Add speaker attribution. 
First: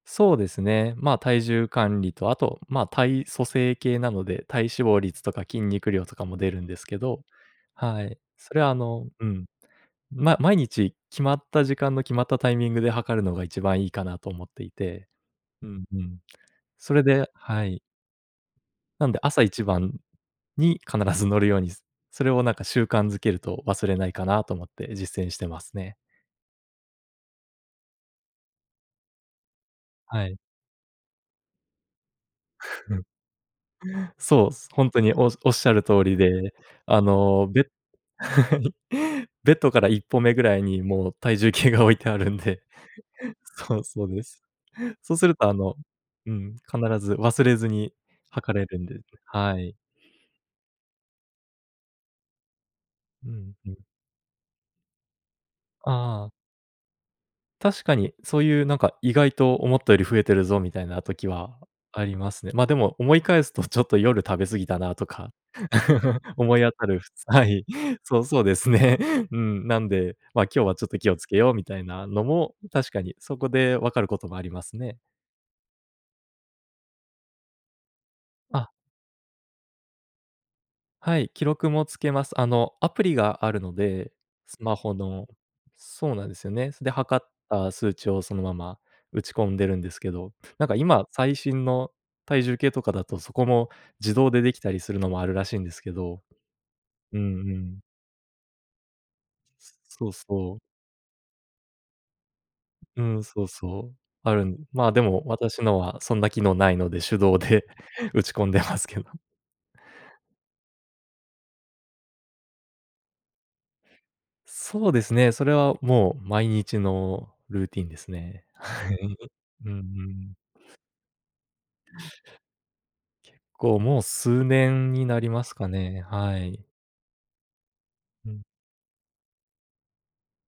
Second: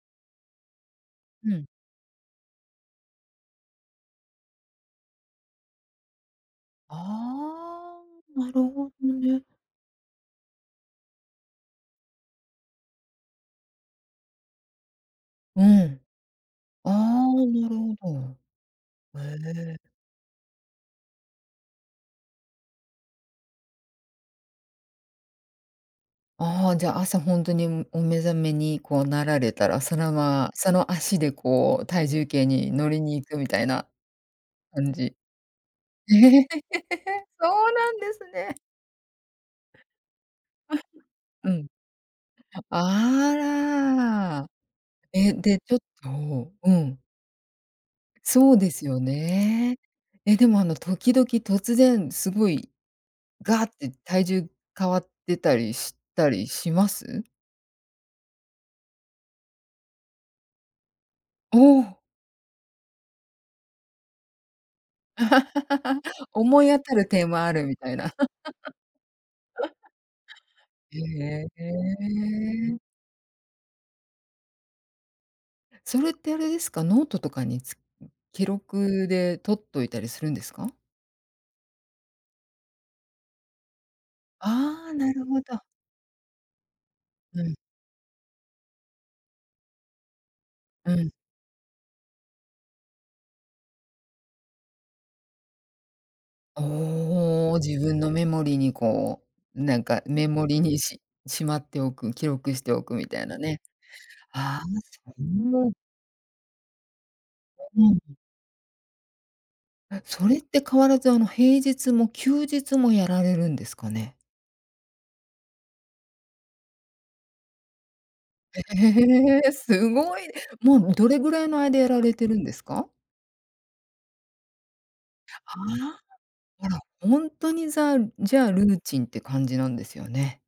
Speaker 1: そうですね、ま、体
Speaker 2: うん。
Speaker 1: 重管理とあと、ま、体組成計なので、体脂肪率とか筋肉量とかも出るんですけど
Speaker 2: あ
Speaker 1: はい。
Speaker 2: あ。な
Speaker 1: それ
Speaker 2: る
Speaker 1: はあ
Speaker 2: ほ
Speaker 1: の
Speaker 2: ど
Speaker 1: う
Speaker 2: ね。
Speaker 1: ん。ま毎日決まった時間の決まったタイミングで量るのが一番いいかなと思っていて。
Speaker 2: う
Speaker 1: うんう
Speaker 2: ん。
Speaker 1: ん。
Speaker 2: ああ、
Speaker 1: それでは
Speaker 2: な
Speaker 1: い。
Speaker 2: るほど。
Speaker 1: なんで、
Speaker 2: う
Speaker 1: 朝一
Speaker 2: え。
Speaker 1: 番に必ず乗るように、すそれをなんか習慣づけると忘れないかなと思って実践してますね。
Speaker 2: ああ、じゃ、朝ほんとにむお目覚めにこうなられたら、その
Speaker 1: はい。
Speaker 2: まその足でこう体重計に乗り に行くみたいな、
Speaker 1: そうす、ほ
Speaker 2: 感
Speaker 1: んとに
Speaker 2: じ。
Speaker 1: おずおっしゃる通りで、あ の、
Speaker 2: そ
Speaker 1: ベッ
Speaker 2: うなんですね。
Speaker 1: はい。ベッドから1歩目ぐらいに もう体
Speaker 2: う
Speaker 1: 重
Speaker 2: ん。
Speaker 1: 計が置いてあるんで。
Speaker 2: あ
Speaker 1: そう、そうです。
Speaker 2: ら。
Speaker 1: そうす
Speaker 2: え、
Speaker 1: るとあ
Speaker 2: で、ちょ
Speaker 1: の、
Speaker 2: っ
Speaker 1: う
Speaker 2: と
Speaker 1: ん
Speaker 2: う
Speaker 1: うん、必
Speaker 2: ん。
Speaker 1: ず忘れずに
Speaker 2: そ
Speaker 1: 量
Speaker 2: う
Speaker 1: れ
Speaker 2: で
Speaker 1: るん
Speaker 2: す
Speaker 1: で
Speaker 2: よ
Speaker 1: て。はい。
Speaker 2: ね。え、でもあの、時々突然すごい、
Speaker 1: うん、
Speaker 2: ガッ
Speaker 1: ふん。
Speaker 2: て体重変わってたりし
Speaker 1: あ
Speaker 2: た
Speaker 1: あ。
Speaker 2: りします？
Speaker 1: 確かに、そういうなんか「意外と思ったより増えてるぞ」みたいな時は
Speaker 2: おお。
Speaker 1: ありますね。ま、でも思い返すと「ちょっと夜食べ過ぎたな」とか、思い
Speaker 2: 思い
Speaker 1: 当
Speaker 2: 当
Speaker 1: た
Speaker 2: た
Speaker 1: る
Speaker 2: る
Speaker 1: ふつ
Speaker 2: 点は
Speaker 1: は
Speaker 2: あ
Speaker 1: い。
Speaker 2: るみたいな。
Speaker 1: そうそうですね。うん、なんで「まあ、今日はちょっと気をつけ
Speaker 2: へ
Speaker 1: よう」みたいなのも、
Speaker 2: え。
Speaker 1: 確かにそこで分かることもありますね。
Speaker 2: それってあれですか、ノートとかにつん、記
Speaker 1: あ。
Speaker 2: 録で取っといたりするんですか？
Speaker 1: はい。記録もつけます。あの、アプリがあるので、スマ
Speaker 2: ああ、
Speaker 1: ホ
Speaker 2: なる
Speaker 1: の。
Speaker 2: ほど。
Speaker 1: そうなんですよね。そ、で、量っ
Speaker 2: うん。
Speaker 1: た数値をそのまま打ち込んでるんですけど、なんか
Speaker 2: う
Speaker 1: 今
Speaker 2: ん。
Speaker 1: 最新の体重計とかだと、そこも自動でできたりするのもあるらしいんですけど。うんう
Speaker 2: おお、自
Speaker 1: ん。
Speaker 2: 分のメモリにこう、な
Speaker 1: す
Speaker 2: んか
Speaker 1: そう
Speaker 2: メモ
Speaker 1: そ
Speaker 2: リ
Speaker 1: う。
Speaker 2: にししまっておく、記録しておく
Speaker 1: う
Speaker 2: み
Speaker 1: う
Speaker 2: た
Speaker 1: ん、
Speaker 2: いな
Speaker 1: そう
Speaker 2: ね。
Speaker 1: そう。あるん
Speaker 2: ああ、
Speaker 1: まあ、で
Speaker 2: そ
Speaker 1: も、私
Speaker 2: う。
Speaker 1: のはそんな機能ないので、手動
Speaker 2: あ、
Speaker 1: で
Speaker 2: うん、ん。
Speaker 1: 打ち込んでますけど。
Speaker 2: あ、それって変わらず、あの、平日も休日もやられるんですかね？
Speaker 1: そうですね、それはもう毎日のルーティンですね。
Speaker 2: え、
Speaker 1: はい、
Speaker 2: へえ、
Speaker 1: うんう
Speaker 2: すごい、
Speaker 1: ん。
Speaker 2: もう、も、どれぐらいの間やられてるんですか。
Speaker 1: 結構もう数年になりま
Speaker 2: あ
Speaker 1: すか
Speaker 2: あ。
Speaker 1: ね、はい。
Speaker 2: あら、ほんとにざ、
Speaker 1: う
Speaker 2: じ
Speaker 1: ん。
Speaker 2: ゃあ、ルーチンって感じなんですよね。